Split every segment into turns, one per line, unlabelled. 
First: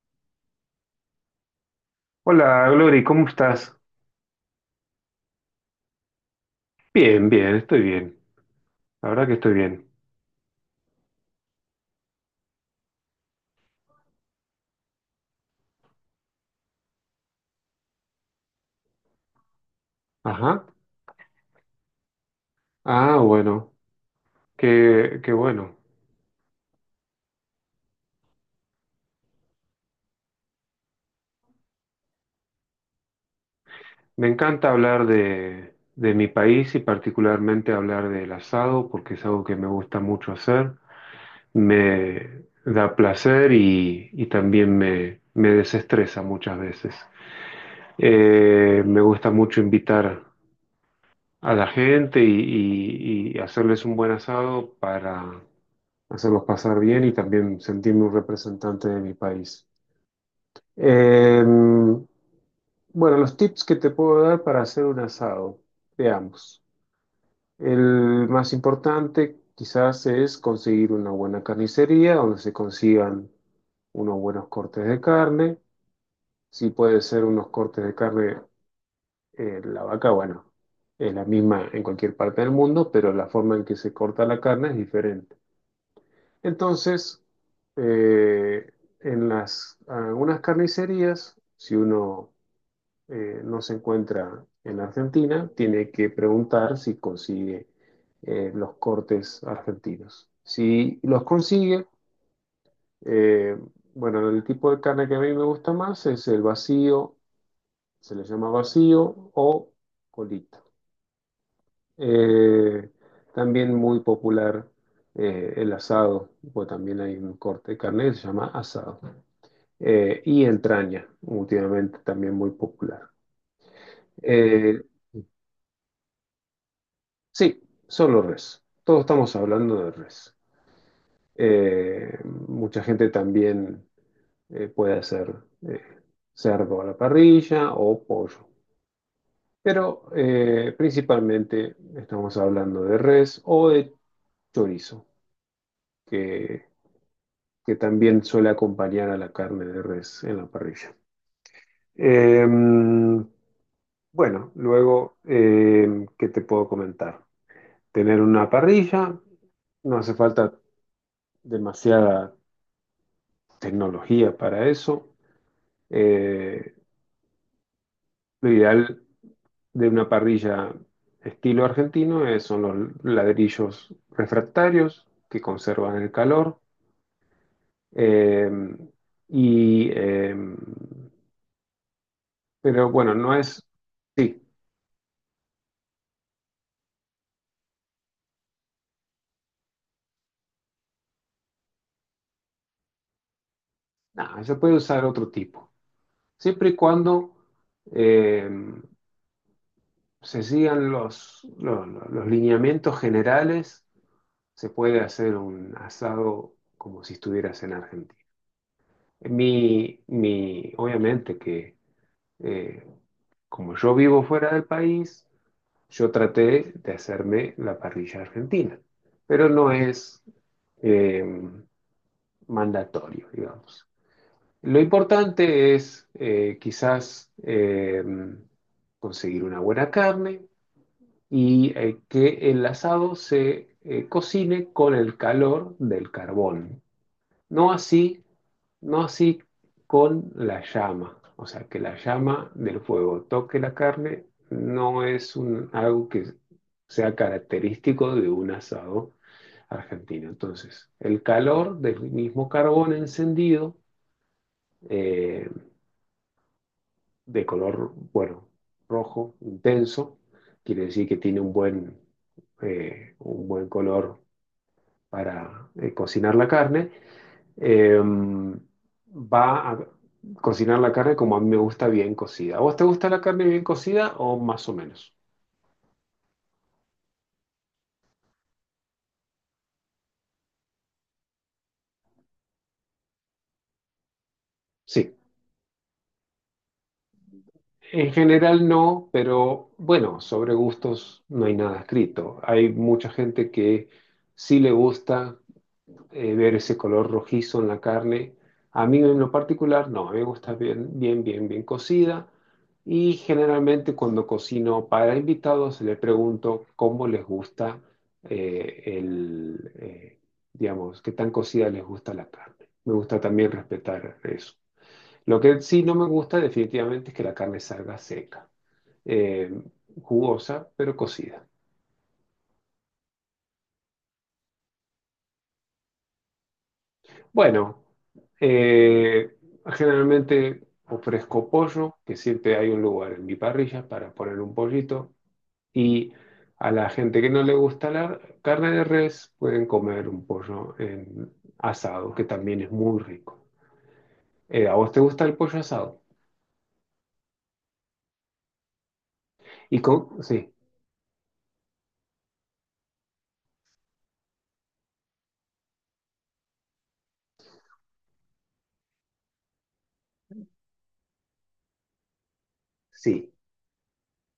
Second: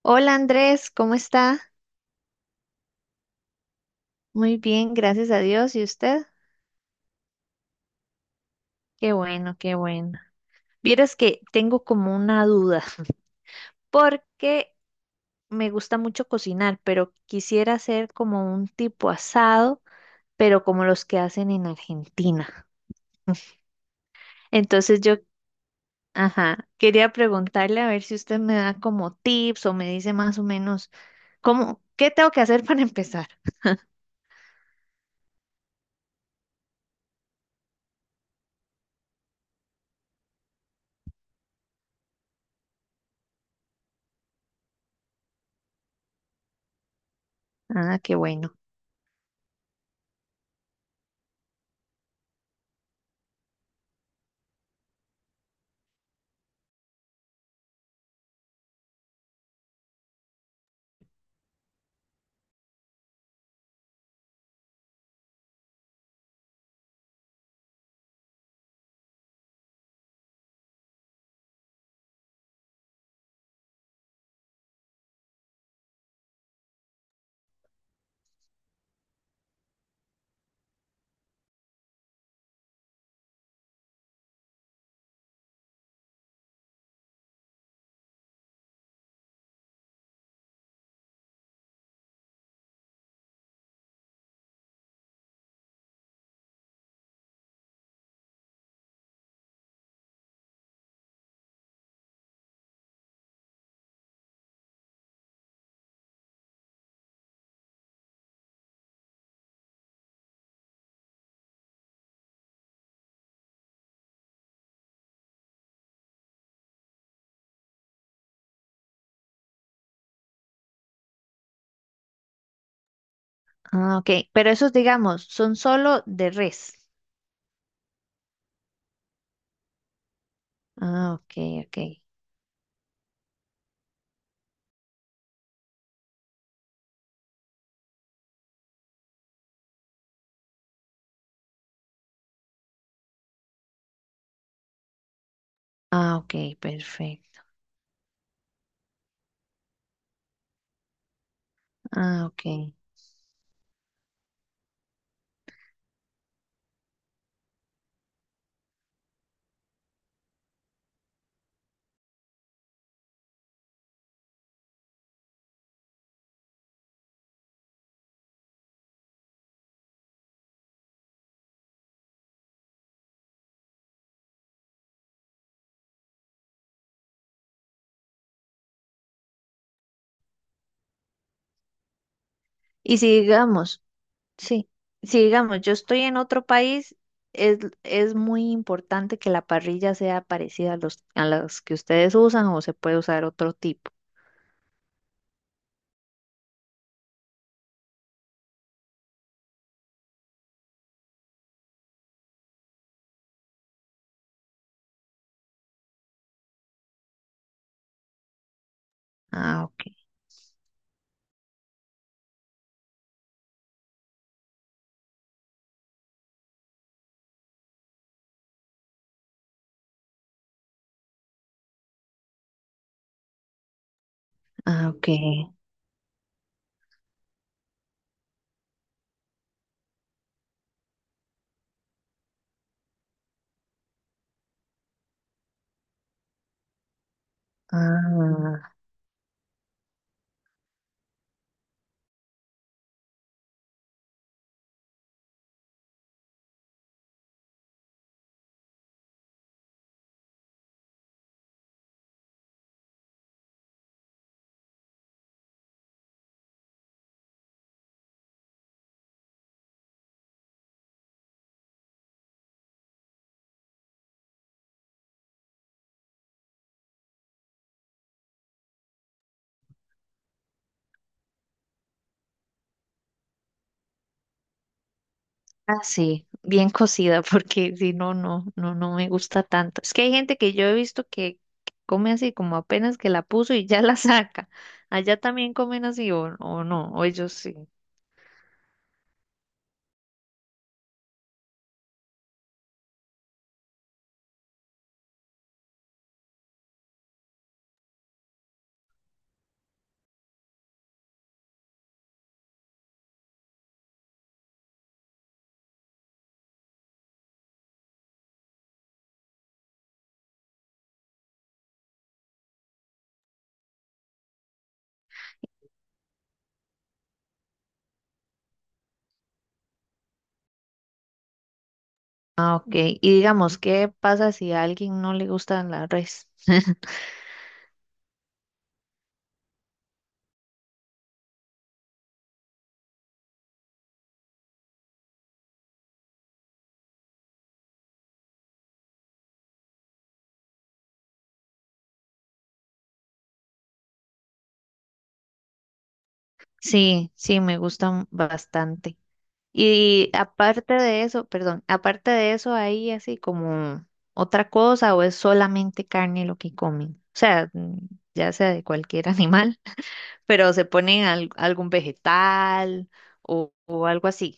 Hola Andrés, ¿cómo está?
Hola, Glory, ¿cómo estás?
Muy bien, gracias a Dios. ¿Y usted?
Bien, bien, estoy bien. La
Qué
verdad que estoy
bueno, qué
bien.
bueno. Vieras que tengo como una duda, porque me gusta mucho cocinar, pero quisiera hacer como un tipo asado, pero
Ajá.
como los que hacen en Argentina.
Ah, bueno,
Entonces yo,
qué bueno.
ajá, quería preguntarle a ver si usted me da como tips o me dice más o menos cómo, qué tengo que hacer para empezar.
Me encanta hablar de mi país y particularmente hablar del asado porque es algo que me gusta mucho hacer. Me da placer y también me desestresa muchas veces.
Ah, qué bueno.
Me gusta mucho invitar a la gente y hacerles un buen asado para hacerlos pasar bien y también sentirme un representante de mi país. Eh, bueno, los tips que te puedo dar para hacer un asado, veamos. El más importante quizás es conseguir una buena carnicería donde se consigan unos buenos cortes de carne. Si puede ser unos cortes de carne, la vaca, bueno, es la misma en cualquier parte del mundo, pero la forma en que se corta la carne es diferente. Entonces, eh, en las, algunas carnicerías, si uno no se encuentra en Argentina, tiene que preguntar si consigue los cortes argentinos. Si los consigue, eh, bueno, el tipo de carne que a mí me gusta más es el vacío, se le llama vacío o colita. Eh, También muy popular el asado, pues también hay un corte de carne que se llama asado. Y entraña, últimamente también muy popular.
Ah, ok. Pero esos,
Eh,
digamos, son solo de res.
sí, solo res. Todos estamos hablando de res.
Ah, ok, ok.
Eh, Mucha gente también puede hacer eh, cerdo a la parrilla o pollo, pero principalmente estamos hablando de res o de chorizo,
Ah, ok,
que,
perfecto.
que también suele acompañar a la carne de res en la parrilla.
Ah, ok.
Eh, bueno, luego, ¿qué te puedo comentar? Tener una parrilla, no hace falta demasiada tecnología para eso. Eh, lo ideal de una parrilla estilo argentino son los ladrillos refractarios que conservan el calor. eh, y, eh, pero
Y
bueno,
si
no es...
digamos,
Sí,
sí, si digamos, yo estoy en otro país, es muy importante que la parrilla sea parecida a los, a las que ustedes usan o se puede usar otro tipo.
no, se puede usar otro tipo. Siempre y cuando eh, se sigan los lineamientos generales se puede hacer un asado como si estuvieras en Argentina.
Ah, ok.
Obviamente que eh, como yo vivo fuera del país, yo traté de hacerme la parrilla argentina, pero no es eh, mandatorio, digamos. Lo
Ah, ok.
importante es quizás conseguir una buena carne y que el asado se cocine con el calor del carbón. No así,
Ah,
no así con la llama. O sea, que la llama del fuego toque la carne no es un, algo que sea característico de un asado argentino. Entonces, el calor del mismo carbón encendido, eh, de color, bueno, rojo, intenso, quiere decir que tiene un buen color para cocinar la carne, eh, va a cocinar la carne como a mí me gusta bien cocida. ¿A ¿Vos te gusta la carne bien cocida o más o menos?
ah, sí, bien cocida, porque si no, no me gusta tanto. Es que hay gente que yo he visto que come así, como apenas que la puso y ya la saca.
Sí,
Allá también comen así o no, o ellos sí.
en general no, pero bueno, sobre gustos no hay nada escrito. Hay mucha gente que sí le gusta ver ese color rojizo en la carne. A mí en lo particular no, a mí me gusta bien, bien, bien, bien cocida. Y generalmente cuando cocino para invitados le pregunto cómo les gusta eh, el, eh, digamos, qué tan cocida les gusta la carne. Me gusta también respetar eso. Lo que sí no me gusta definitivamente es que la carne salga seca, eh, jugosa, pero cocida.
Ah, ok. Y digamos, ¿qué pasa si a alguien no le gusta la res?
Bueno, eh, generalmente ofrezco pollo, que siempre hay un lugar en mi parrilla para poner un pollito, y a la gente que no le gusta la carne de res pueden comer un pollo en asado, que también es muy rico. ¿A vos te gusta el pollo asado?
Sí, sí, me gustan bastante.
Y
Y
con, sí,
aparte de eso, perdón, aparte de eso, ¿hay así como otra cosa o es solamente carne lo que comen? O sea, ya sea de cualquier animal, pero se ponen al- algún vegetal
sí,
o algo así.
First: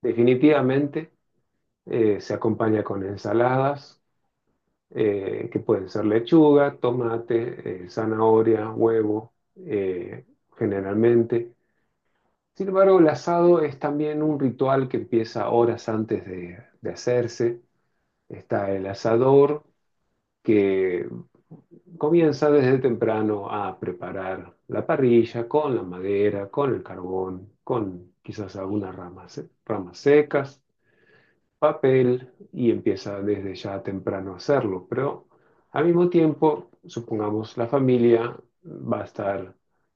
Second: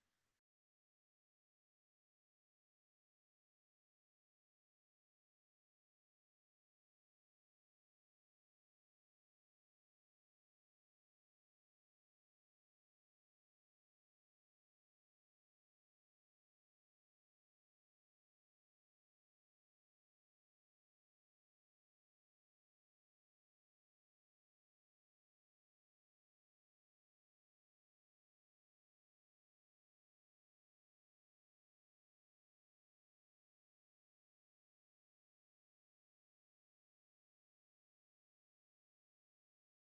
definitivamente se acompaña con ensaladas, que pueden ser lechuga, tomate, zanahoria, huevo, generalmente. Sin embargo, el asado es también un ritual que empieza horas antes de hacerse. Está el asador que comienza desde temprano a preparar la parrilla con la madera, con el carbón, con quizás algunas ramas, ramas secas papel y empieza desde ya temprano a hacerlo. Pero al mismo tiempo, supongamos, la familia va a estar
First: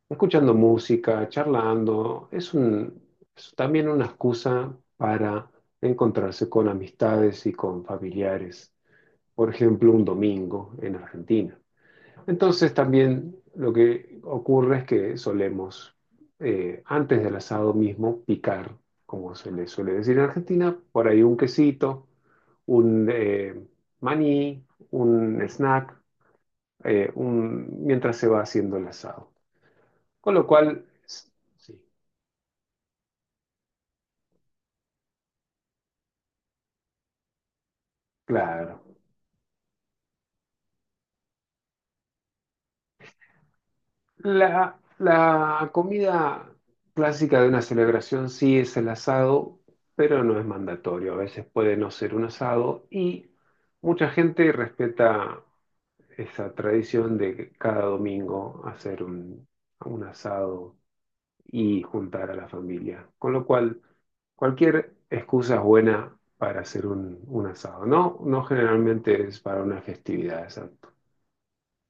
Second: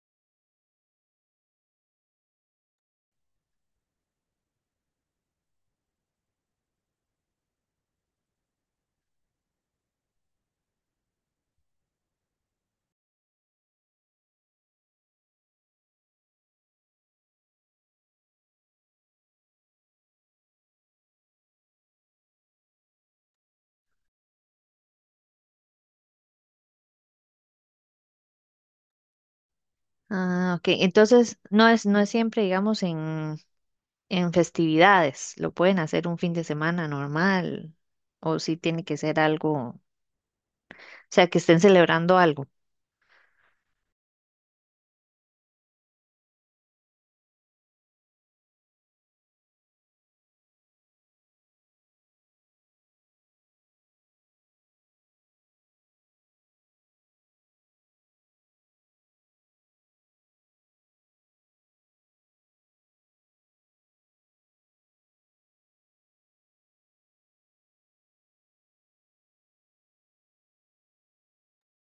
escuchando música, charlando. Es también una excusa para encontrarse con amistades y con familiares. Por ejemplo, un domingo en Argentina. Entonces también lo que ocurre es que solemos, antes del asado mismo, picar, como se le suele decir en Argentina, por ahí un quesito, un maní, un snack, mientras se va haciendo el asado. Con lo
Ah, ok.
cual, s-
Entonces,
sí,
no es siempre, digamos, en festividades. Lo pueden hacer un fin de semana normal o si tiene
claro.
que ser algo, o sea, que estén celebrando algo.
La comida clásica de una celebración sí es el asado, pero no es mandatorio. A veces puede no ser un asado y mucha gente respeta esa tradición de que cada domingo hacer un asado y juntar a la familia. Con lo cual, cualquier excusa es buena para hacer un asado, ¿no? No generalmente es para una festividad, exacto.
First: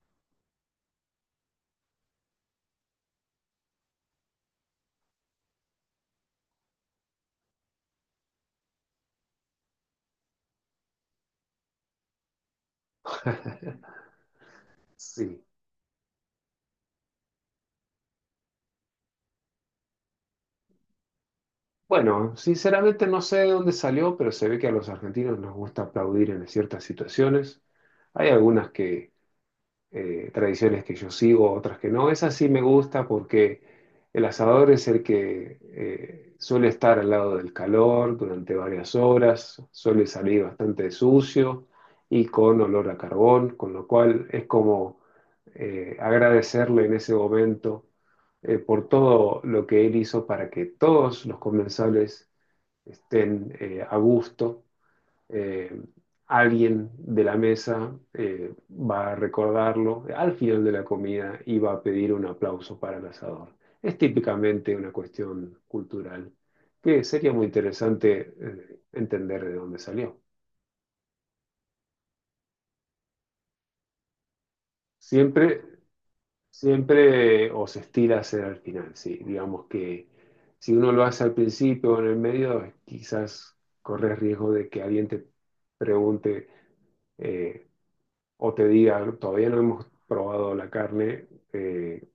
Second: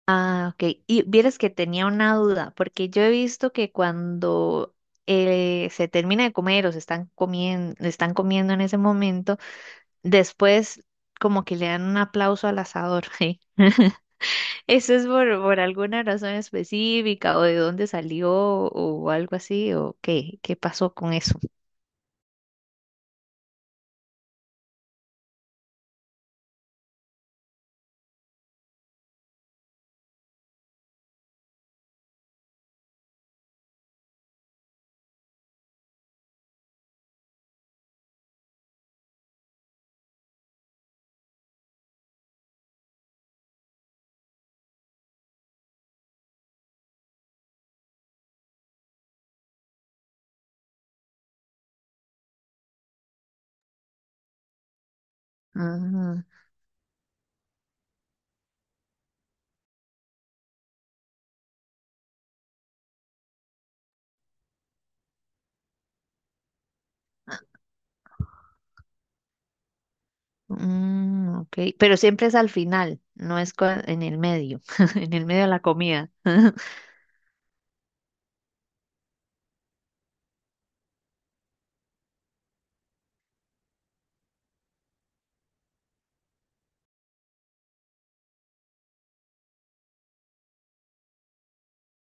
Ah, ok. Y vieras que tenía una duda, porque yo he visto que cuando se termina de comer o se están comiendo en ese momento, después como que le dan un aplauso al asador, ¿sí? ¿Eso es
Sí.
por alguna razón específica o de dónde salió o algo así o qué, qué pasó con eso?
Bueno, sinceramente no sé de dónde salió, pero se ve que a los argentinos nos gusta aplaudir en ciertas situaciones. Hay algunas que, tradiciones que yo sigo, otras que no. Esa sí me gusta porque el asador es el que suele estar al lado del calor durante varias horas, suele salir bastante sucio y con olor a carbón, con lo cual es como agradecerle en ese momento por todo lo que él hizo para que todos los comensales estén a gusto. Eh,
Ah,
Alguien de la mesa va a recordarlo al final de la comida y va a pedir un aplauso para el asador. Es típicamente una cuestión cultural que sería muy interesante entender de dónde salió.
mm, ok. Pero siempre es al final, no es cua- en el medio, en el medio de la
Siempre,
comida.
Siempre os estira a hacer al final, sí. Digamos que si uno lo hace al principio o en el medio, quizás corres riesgo de que alguien te pregunte eh, o te diga, todavía no hemos probado la carne,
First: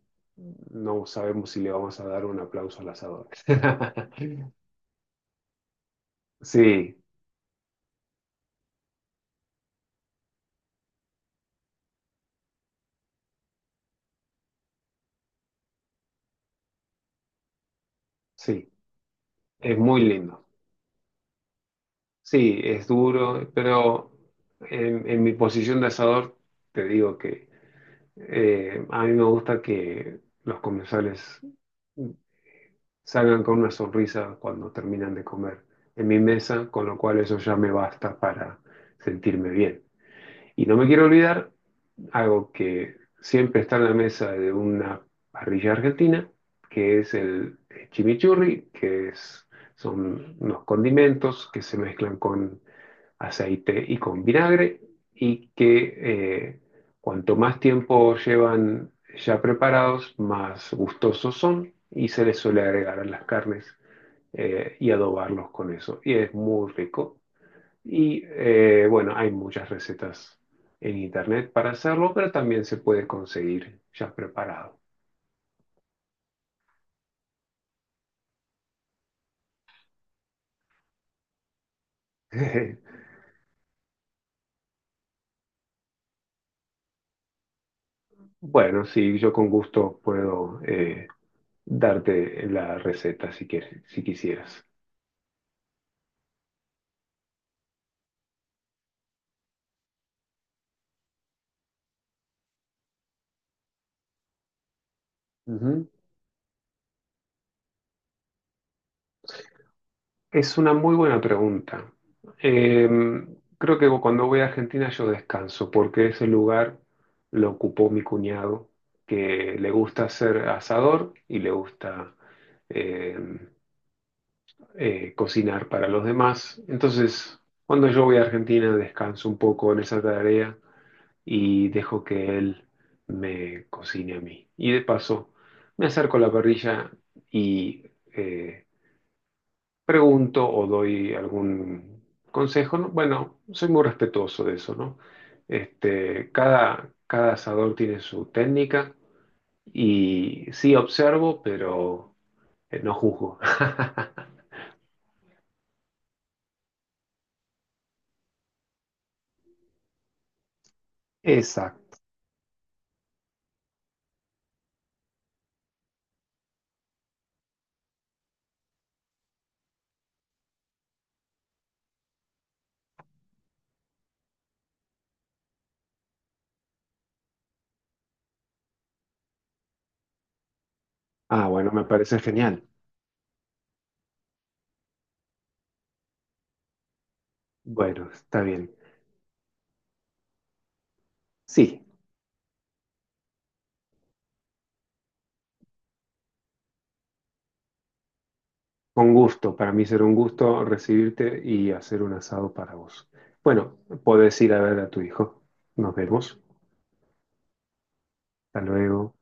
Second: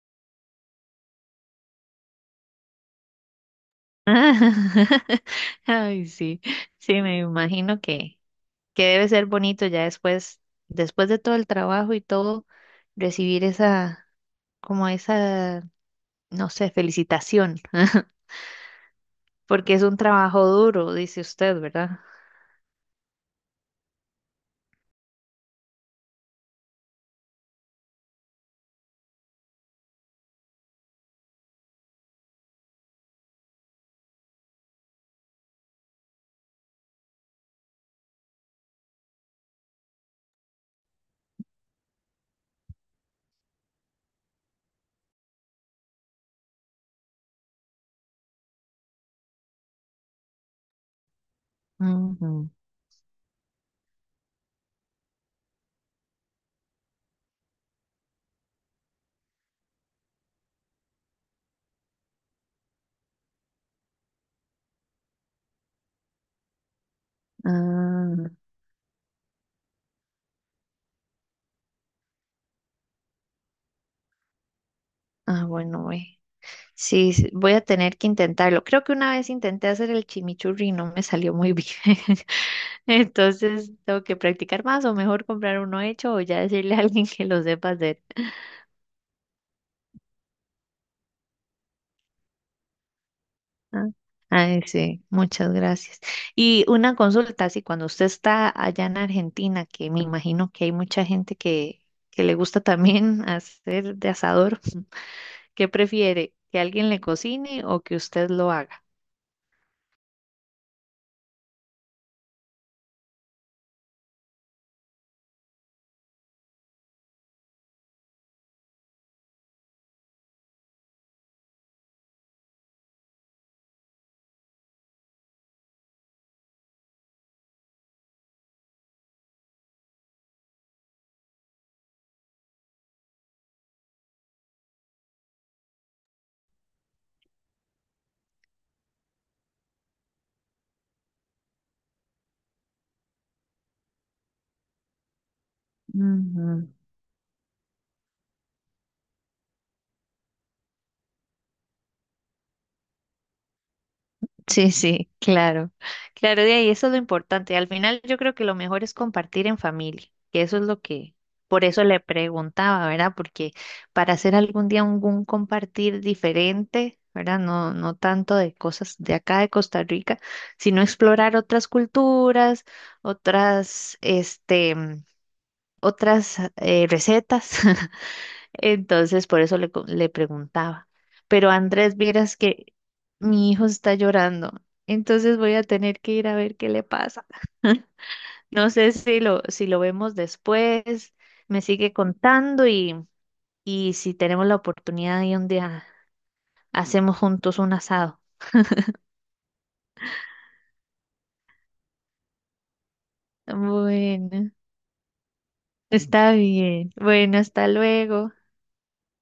no sabemos si le vamos a dar un aplauso al asador.
Ay, sí,
Sí,
sí, me imagino que debe ser bonito ya después, después de todo el trabajo y todo, recibir esa, como esa, no sé, felicitación.
sí,
Porque
es
es un
muy
trabajo
lindo.
duro, dice usted, ¿verdad?
Sí, es duro, pero en mi posición de asador te digo que a mí me gusta que los comensales salgan con una sonrisa cuando terminan de comer en mi mesa, con lo cual eso ya me basta para sentirme bien. Y no me quiero olvidar algo que siempre está en la mesa de una parrilla argentina, que es el chimichurri, que es, son unos condimentos que se mezclan
Ujú.
con aceite y con vinagre y que cuanto más tiempo llevan ya preparados, más gustosos son y se les suele agregar a las carnes y adobarlos con eso. Y es muy rico. Y
Ah,
bueno, hay muchas recetas en internet para hacerlo, pero también se puede conseguir ya preparado.
ah, bueno, güey. Sí, sí, voy a tener que intentarlo. Creo que una vez intenté hacer el chimichurri y no me salió muy bien. Entonces, tengo que practicar más o mejor comprar uno hecho o ya decirle a alguien que lo sepa hacer.
Bueno, sí, yo con gusto puedo darte la receta si quieres,
Ah,
si
ay,
quisieras.
sí, muchas gracias. Y una consulta, sí, cuando usted está allá en Argentina, que me imagino que hay mucha gente que le gusta también hacer de asador. ¿Qué
Ujú.
prefiere? ¿Que alguien le cocine o que usted lo haga?
Es una muy buena pregunta. Eh, Creo que cuando voy a Argentina yo descanso, porque ese lugar lo ocupó mi cuñado, que le gusta ser asador y le gusta eh, cocinar para los demás. Entonces, cuando yo voy a Argentina, descanso un poco en esa tarea y dejo que él me cocine a mí. Y de paso, me acerco a la parrilla y eh, pregunto o doy algún consejo, ¿no? Bueno, soy muy respetuoso de eso, ¿no? Este,
Ujú.
cada asador tiene su técnica y sí observo, pero no juzgo.
Sí, sí, claro. Claro, de ahí eso es lo importante. Al final yo creo que lo mejor es compartir en familia, que eso es lo que, por eso
Exacto.
le preguntaba, ¿verdad? Porque para hacer algún día un compartir diferente, ¿verdad? No, no tanto de cosas de acá de Costa Rica, sino explorar otras culturas, otras, este, otras recetas. Entonces, por eso le, co- le preguntaba.
Ah,
Pero
bueno, me
Andrés,
parece
vieras
genial.
que mi hijo está llorando. Entonces voy a tener que ir a ver qué le pasa.
Bueno, está
No
bien.
sé si lo, si lo vemos después, me
Sí,
sigue contando y si tenemos la oportunidad y un día hacemos juntos un asado.
con gusto. Para mí será un gusto recibirte y hacer un asado para vos. Bueno, podés
Bueno,
ir a ver a tu hijo. Nos
está
vemos.
bien. Bueno, hasta luego.
Hasta luego.